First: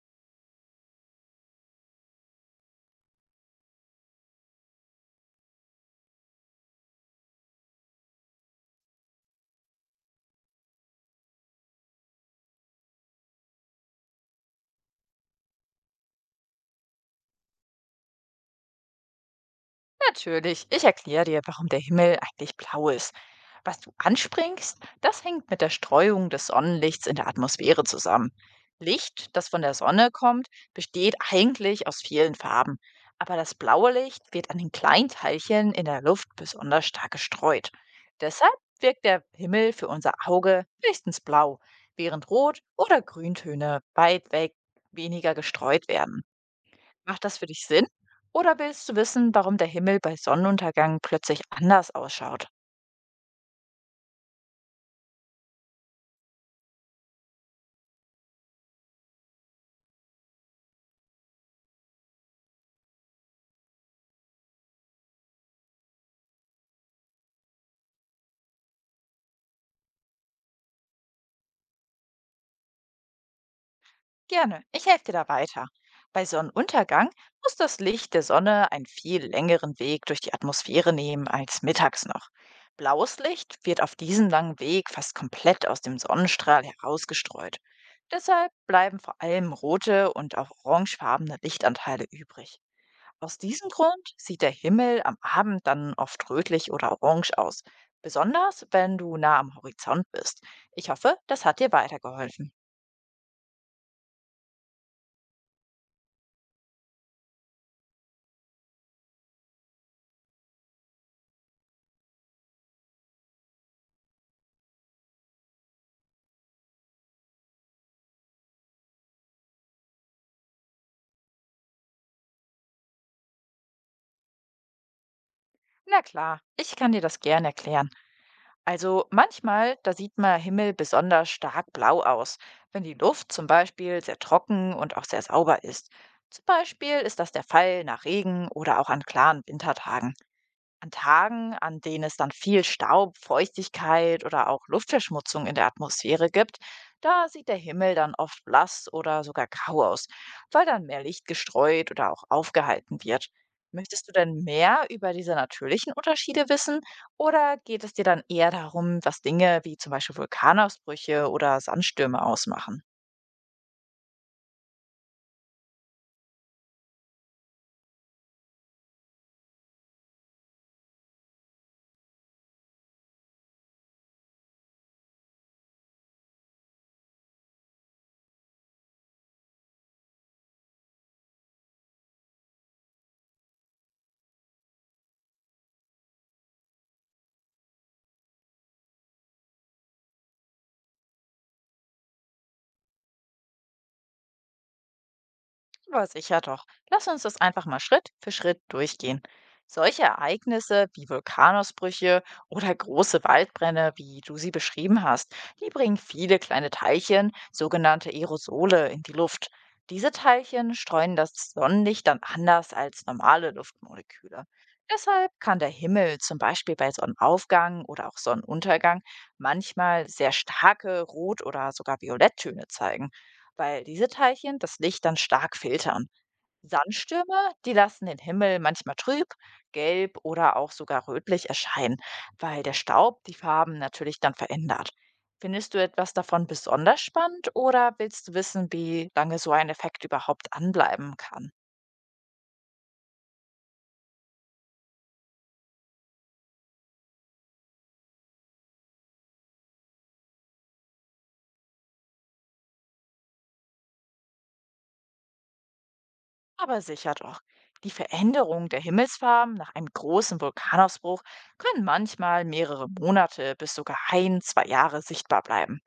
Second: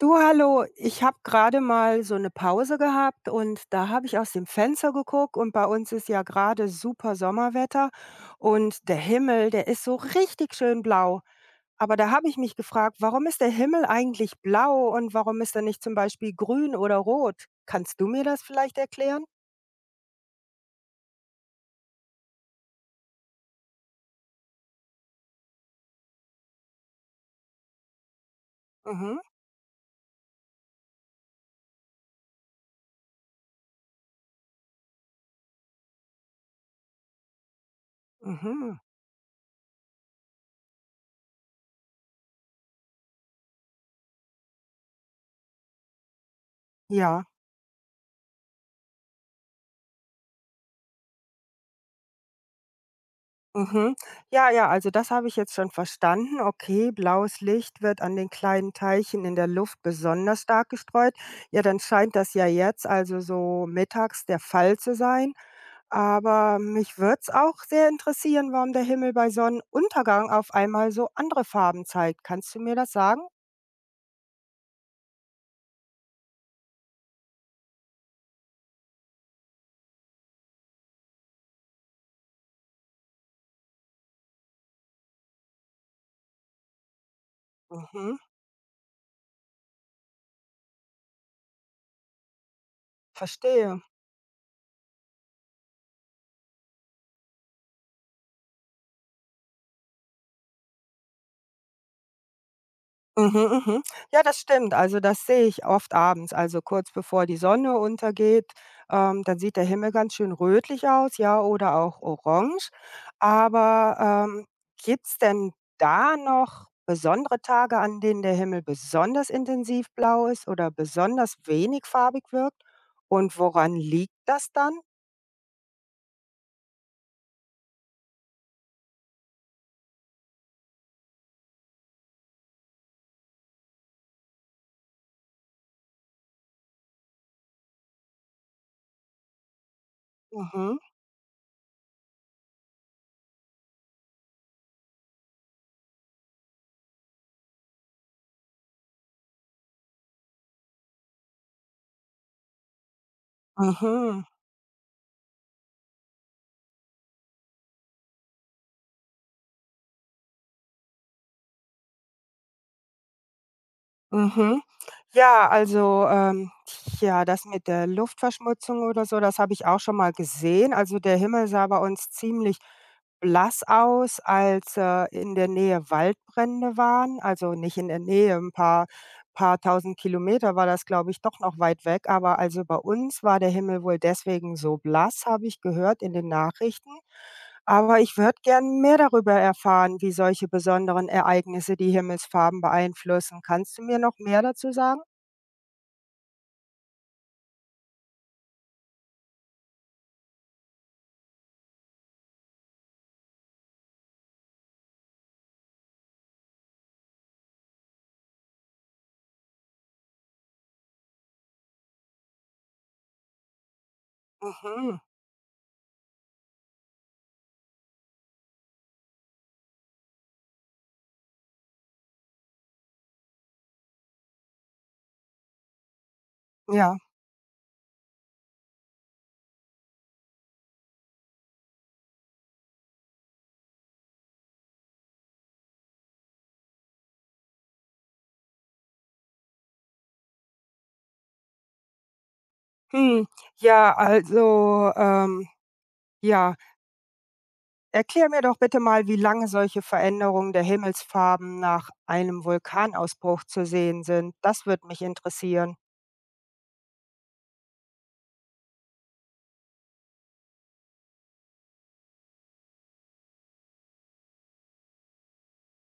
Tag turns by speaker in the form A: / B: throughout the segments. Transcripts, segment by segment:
A: Du, hallo, ich habe gerade mal so eine Pause gehabt und da habe ich aus dem Fenster geguckt und bei uns ist ja gerade super Sommerwetter und der Himmel, der ist so richtig schön blau. Aber da habe ich mich gefragt, warum ist der Himmel eigentlich blau und warum ist er nicht zum Beispiel grün oder rot? Kannst du mir das vielleicht erklären?
B: Natürlich, ich erkläre dir, warum der Himmel eigentlich blau ist. Was du anspringst, das hängt mit der Streuung des Sonnenlichts in der Atmosphäre zusammen.
A: Mhm,
B: Licht, das von der Sonne kommt, besteht eigentlich aus vielen Farben, aber das blaue Licht wird an den kleinen Teilchen in der Luft besonders stark gestreut. Deshalb
A: mhm,
B: wirkt der Himmel für unser Auge höchstens blau, während Rot- oder Grüntöne weit weg weniger gestreut werden.
A: ja.
B: Macht das für dich Sinn? Oder willst du wissen, warum der Himmel bei Sonnenuntergang plötzlich anders ausschaut?
A: Mhm. Ja, ja, also das habe ich jetzt schon verstanden. Okay, blaues Licht wird an den kleinen Teilchen in der Luft besonders stark gestreut. Ja, dann scheint das ja jetzt also so mittags der Fall zu sein. Aber mich würde es auch sehr interessieren, warum der Himmel bei Sonnenuntergang auf einmal so andere Farben zeigt. Kannst du mir das sagen?
B: Gerne, ich helfe dir da weiter. Bei Sonnenuntergang muss das Licht der Sonne einen viel längeren Weg durch die Atmosphäre nehmen als mittags noch. Blaues Licht wird auf diesem langen Weg fast komplett aus dem Sonnenstrahl herausgestreut.
A: Mhm.
B: Deshalb bleiben vor allem rote und auch orangefarbene Lichtanteile übrig. Aus diesem
A: Verstehe.
B: Grund sieht der Himmel am Abend dann oft rötlich oder orange aus, besonders wenn du nah am Horizont bist. Ich hoffe, das hat dir weitergeholfen.
A: Mhm, mhm. Ja, das stimmt. Also das sehe ich oft abends, also kurz bevor die Sonne untergeht, dann sieht der Himmel ganz schön rötlich aus, ja, oder auch orange. Aber ähm, gibt's denn da noch besondere Tage, an denen der Himmel besonders intensiv blau ist oder besonders wenig farbig wirkt? Und woran liegt das dann?
B: Na klar, ich kann dir das gern erklären. Also manchmal, da sieht man Himmel besonders stark blau aus, wenn die Luft zum Beispiel sehr trocken und auch sehr sauber ist. Zum Beispiel ist das der Fall nach Regen oder auch an klaren Wintertagen.
A: Mhm,
B: An Tagen, an denen es dann viel Staub, Feuchtigkeit oder auch Luftverschmutzung in der Atmosphäre gibt, da sieht der Himmel dann oft blass oder sogar grau aus, weil dann mehr Licht gestreut oder auch aufgehalten wird. Möchtest du
A: mhm.
B: denn mehr über diese natürlichen Unterschiede wissen oder geht es dir dann eher darum, was Dinge wie zum Beispiel Vulkanausbrüche oder Sandstürme ausmachen?
A: Mhm. Ja, also, ja, das mit der Luftverschmutzung oder so, das habe ich auch schon mal gesehen. Also, der Himmel sah bei uns ziemlich blass aus, als, in der Nähe Waldbrände waren. Also, nicht in der Nähe, ein paar Paar Tausend Kilometer war das, glaube ich, doch noch weit weg, aber also bei uns war der Himmel wohl deswegen so blass, habe ich gehört in den Nachrichten. Aber ich würde gern mehr darüber erfahren, wie solche besonderen Ereignisse die Himmelsfarben beeinflussen. Kannst du mir noch mehr dazu sagen?
B: Aber sicher doch. Lass uns das einfach mal Schritt für Schritt durchgehen. Solche Ereignisse wie Vulkanausbrüche oder große Waldbrände, wie du sie beschrieben hast, die bringen viele kleine Teilchen, sogenannte Aerosole, in die Luft. Diese Teilchen streuen das Sonnenlicht dann anders als normale Luftmoleküle.
A: Mhm.
B: Deshalb kann der Himmel zum Beispiel bei Sonnenaufgang oder auch Sonnenuntergang manchmal sehr starke Rot- oder sogar Violetttöne zeigen, weil diese Teilchen das Licht dann stark filtern.
A: Ja.
B: Sandstürme, die lassen den Himmel manchmal trüb, gelb oder auch sogar rötlich erscheinen, weil der Staub die Farben natürlich dann verändert. Findest du etwas davon besonders spannend oder willst du wissen, wie lange so ein Effekt überhaupt anbleiben kann?
A: Hm. Ja, also, ja, erklär mir doch bitte mal, wie lange solche Veränderungen der Himmelsfarben nach einem Vulkanausbruch zu sehen sind. Das würde mich interessieren.
B: Aber sicher doch. Die Veränderung der Himmelsfarben nach einem großen Vulkanausbruch können manchmal mehrere Monate bis sogar ein, zwei Jahre sichtbar bleiben.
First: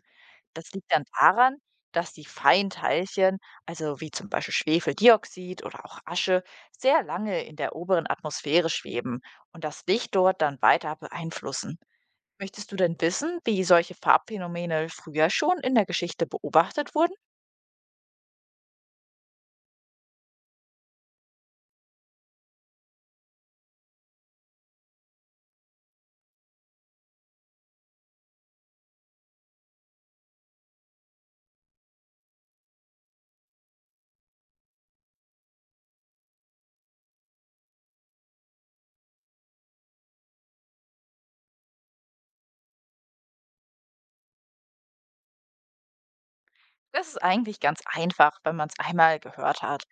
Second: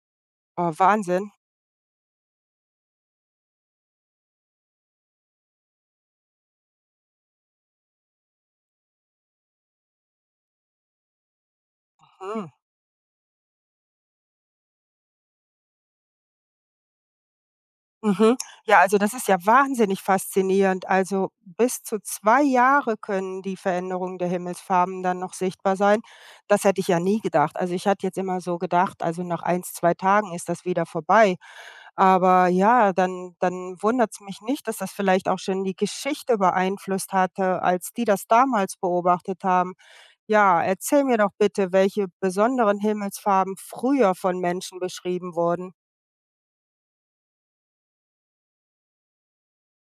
A: Oh,
B: Das liegt dann
A: Wahnsinn.
B: daran, dass die feinen Teilchen, also wie zum Beispiel Schwefeldioxid oder auch Asche, sehr lange in der oberen Atmosphäre schweben und das Licht dort dann weiter beeinflussen.
A: Mhm.
B: Möchtest du denn wissen, wie solche Farbphänomene früher schon in der Geschichte beobachtet wurden?
A: Mhm. Ja, also das ist ja wahnsinnig faszinierend. Also bis zu 2 Jahre können die Veränderungen der Himmelsfarben dann noch sichtbar sein. Das hätte ich ja nie gedacht. Also ich hatte jetzt immer so gedacht, also nach eins 2 Tagen ist das wieder vorbei. Aber ja, dann wundert es mich nicht, dass das vielleicht auch schon die Geschichte beeinflusst hatte, als die das damals beobachtet haben. Ja, erzähl mir doch bitte, welche besonderen Himmelsfarben früher von Menschen beschrieben wurden.
B: Das ist eigentlich ganz einfach, wenn man es einmal gehört hat.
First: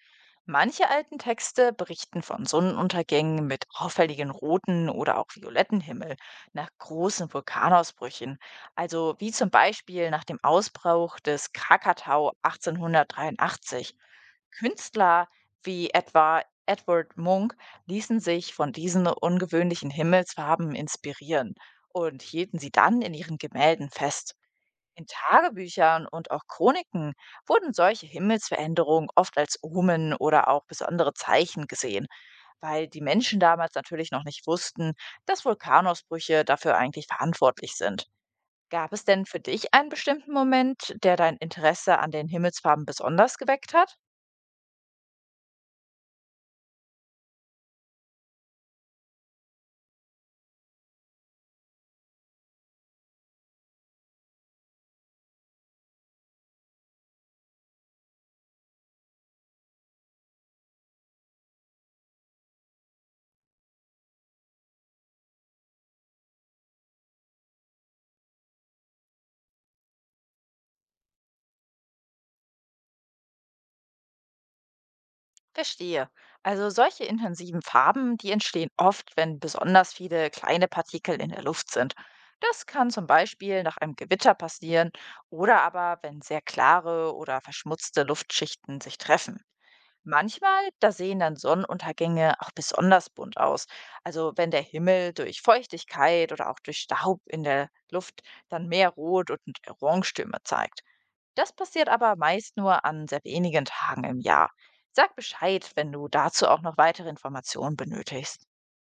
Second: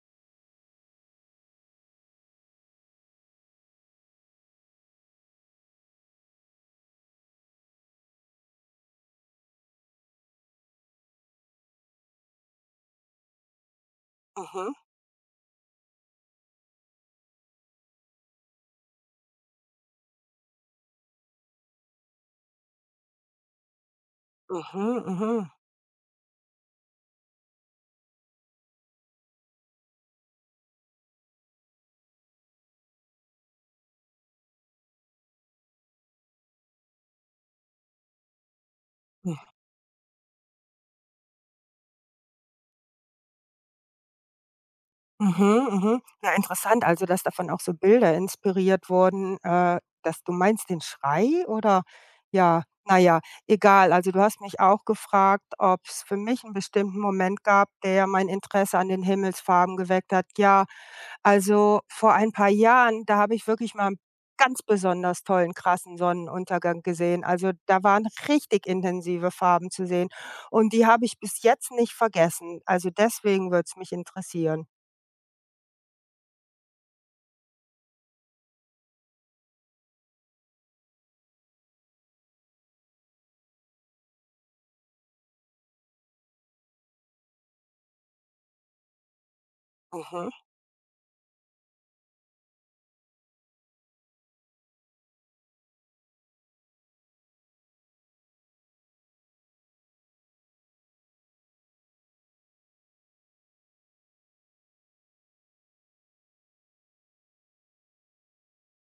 B: Manche alten Texte berichten von Sonnenuntergängen mit auffälligen roten oder auch violetten Himmel nach großen Vulkanausbrüchen. Also wie zum Beispiel nach dem Ausbruch des Krakatau 1883.
A: Mhm,
B: Künstler wie etwa Edward Munch ließen sich von diesen ungewöhnlichen Himmelsfarben inspirieren und hielten sie dann in ihren Gemälden fest.
A: mhm,
B: In
A: mhm.
B: Tagebüchern und auch Chroniken wurden solche Himmelsveränderungen oft als Omen oder auch besondere Zeichen gesehen, weil die Menschen damals natürlich noch nicht wussten, dass Vulkanausbrüche dafür eigentlich verantwortlich sind. Gab es denn für dich einen bestimmten Moment, der dein Interesse an den Himmelsfarben besonders geweckt hat?
A: Mhm, mhm. Ja, interessant, also, dass davon auch so Bilder inspiriert wurden, dass du meinst den Schrei oder ja, na ja, egal. Also, du hast mich auch gefragt, ob es für mich einen bestimmten Moment gab, der mein Interesse an den Himmelsfarben geweckt hat. Ja, also, vor ein paar Jahren, da habe ich wirklich mal einen ganz besonders tollen, krassen Sonnenuntergang gesehen. Also, da waren richtig intensive Farben zu sehen und die habe ich bis jetzt nicht vergessen. Also, deswegen würde es mich interessieren.
B: Verstehe. Also solche intensiven Farben, die entstehen oft, wenn besonders viele kleine Partikel in der Luft sind. Das kann zum Beispiel nach einem Gewitter passieren oder aber, wenn sehr klare oder verschmutzte Luftschichten sich treffen.
A: Mhm,
B: Manchmal, da sehen dann Sonnenuntergänge auch besonders bunt aus. Also wenn der Himmel durch Feuchtigkeit oder auch durch Staub in der Luft dann mehr Rot- und Orangetöne zeigt. Das passiert aber meist nur an sehr wenigen Tagen im Jahr. Sag Bescheid, wenn du dazu auch noch weitere Informationen benötigst.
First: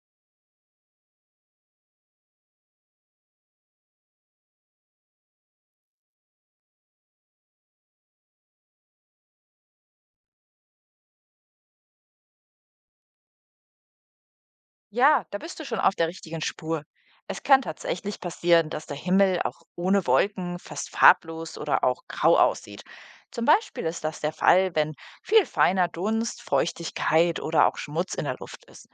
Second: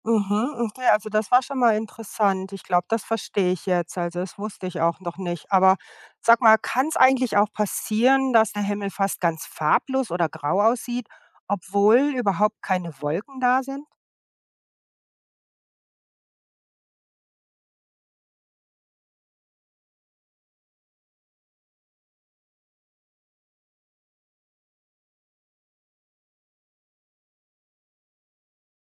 A: mhm, okay, also das war schon mal interessant. Ich glaube, das verstehe ich jetzt. Also, das wusste ich auch noch nicht. Aber sag mal, kann es eigentlich auch passieren, dass der Himmel fast ganz farblos oder grau aussieht, obwohl überhaupt keine Wolken da sind?
B: Ja, da bist du schon auf der richtigen Spur. Es kann tatsächlich passieren, dass der Himmel auch ohne Wolken fast farblos oder auch grau aussieht. Zum Beispiel ist das der Fall, wenn viel feiner Dunst, Feuchtigkeit oder auch Schmutz in der Luft ist.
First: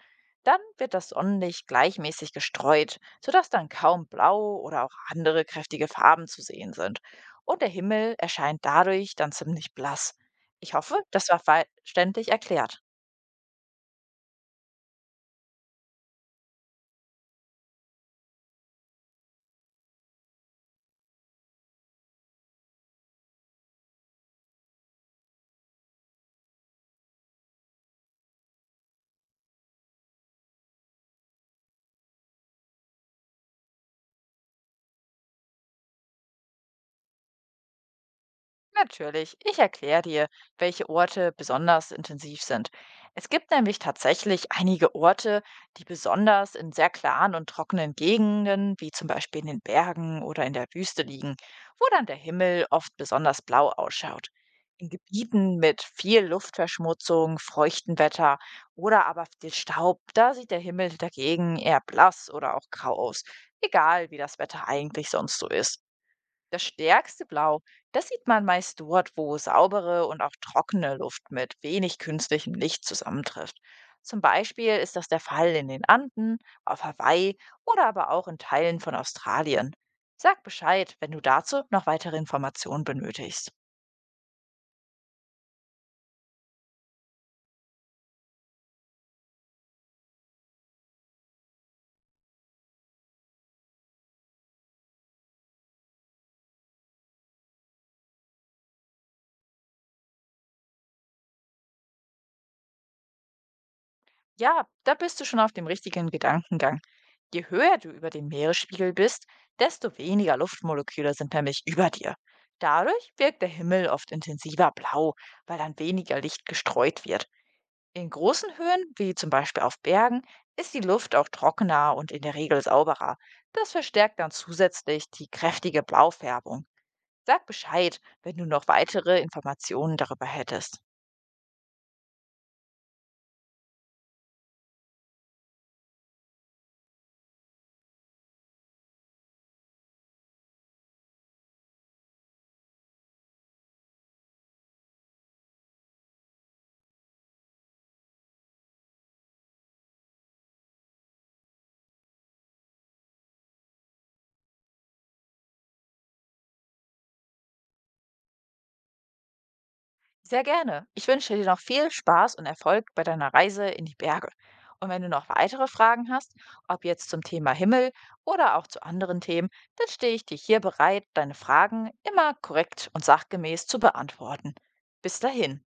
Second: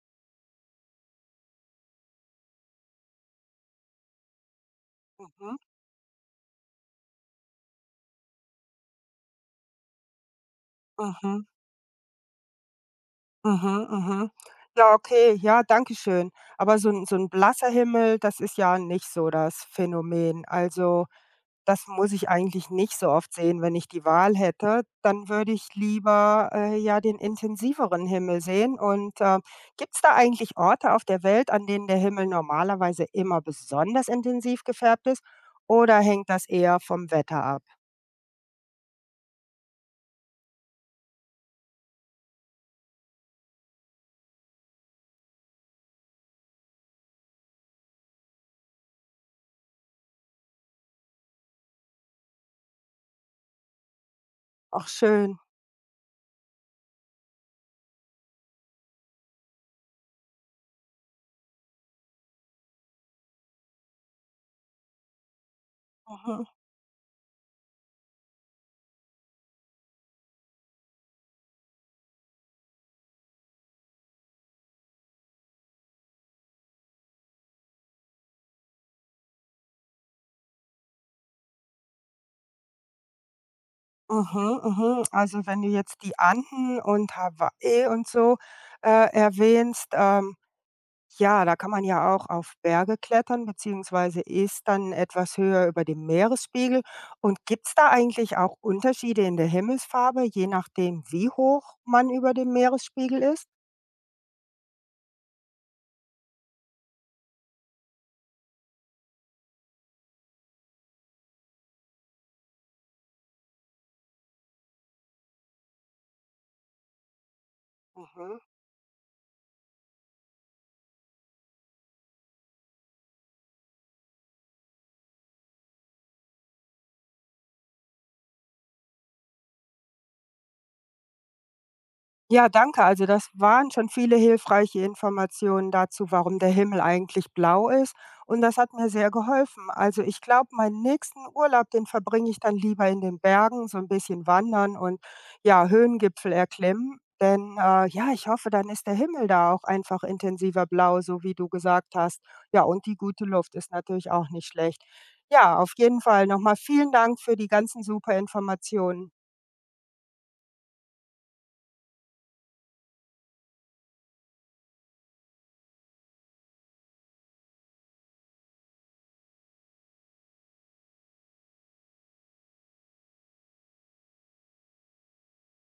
B: Dann wird das Sonnenlicht gleichmäßig gestreut, sodass dann kaum blau oder auch andere
A: Mhm,
B: kräftige Farben zu sehen sind. Und der Himmel erscheint dadurch dann ziemlich blass. Ich hoffe, das war
A: mhm.
B: verständlich erklärt.
A: Mhm, mhm. Ja, okay, ja, danke schön. Aber so ein blasser Himmel, das ist ja nicht so das Phänomen. Also, das muss ich eigentlich nicht so oft sehen. Wenn ich die Wahl hätte, dann würde ich lieber, ja, den intensiveren Himmel sehen. Und, gibt es da eigentlich Orte auf der Welt, an denen der Himmel normalerweise immer besonders intensiv gefärbt ist, oder hängt das eher vom Wetter ab?
B: Natürlich, ich erkläre dir, welche Orte besonders intensiv sind. Es gibt nämlich tatsächlich einige Orte, die besonders in sehr klaren und trockenen Gegenden, wie zum Beispiel in den Bergen oder in der Wüste liegen, wo dann der Himmel oft besonders blau ausschaut.
A: Ach
B: In
A: schön.
B: Gebieten mit viel Luftverschmutzung, feuchtem Wetter oder aber viel Staub, da sieht der Himmel dagegen eher blass oder auch grau aus, egal wie das Wetter eigentlich sonst so ist.
A: Mhm.
B: Das stärkste Blau, das sieht man meist dort, wo saubere und auch trockene Luft mit wenig künstlichem Licht zusammentrifft. Zum Beispiel ist das der Fall in den Anden, auf Hawaii oder aber auch in Teilen von Australien. Sag Bescheid, wenn du dazu noch weitere Informationen benötigst.
A: Mhm, mhm. Also, wenn du jetzt die Anden und Hawaii und so, erwähnst, ja, da kann man ja auch auf Berge klettern, beziehungsweise ist dann etwas höher über dem Meeresspiegel. Und gibt's da eigentlich auch Unterschiede in der Himmelsfarbe, je nachdem, wie hoch man über dem Meeresspiegel ist?
B: Ja, da bist du schon auf dem richtigen Gedankengang. Je höher du über dem Meeresspiegel bist, desto weniger Luftmoleküle sind nämlich über dir. Dadurch wirkt der Himmel oft intensiver blau, weil dann weniger Licht gestreut wird. In
A: Mhm.
B: großen Höhen, wie zum Beispiel auf Bergen, ist die Luft auch trockener und in der Regel sauberer. Das verstärkt dann zusätzlich die kräftige Blaufärbung. Sag Bescheid, wenn du noch weitere Informationen darüber hättest.
A: Ja, danke. Also das waren schon viele hilfreiche Informationen dazu, warum der Himmel eigentlich blau ist. Und das hat mir sehr geholfen. Also ich glaube, meinen nächsten Urlaub, den verbringe ich dann lieber in den Bergen, so ein bisschen wandern und ja, Höhengipfel erklimmen. Denn ja, ich hoffe, dann ist der Himmel da auch einfach intensiver blau, so wie du gesagt hast. Ja, und die gute Luft ist natürlich auch nicht schlecht. Ja, auf jeden Fall nochmal vielen Dank für die ganzen super Informationen.
B: Sehr gerne. Ich wünsche dir noch viel Spaß und Erfolg bei deiner Reise in die Berge. Und wenn du noch weitere Fragen hast, ob jetzt zum Thema Himmel oder auch zu anderen Themen, dann stehe ich dir hier bereit, deine Fragen immer korrekt und sachgemäß zu beantworten. Bis dahin.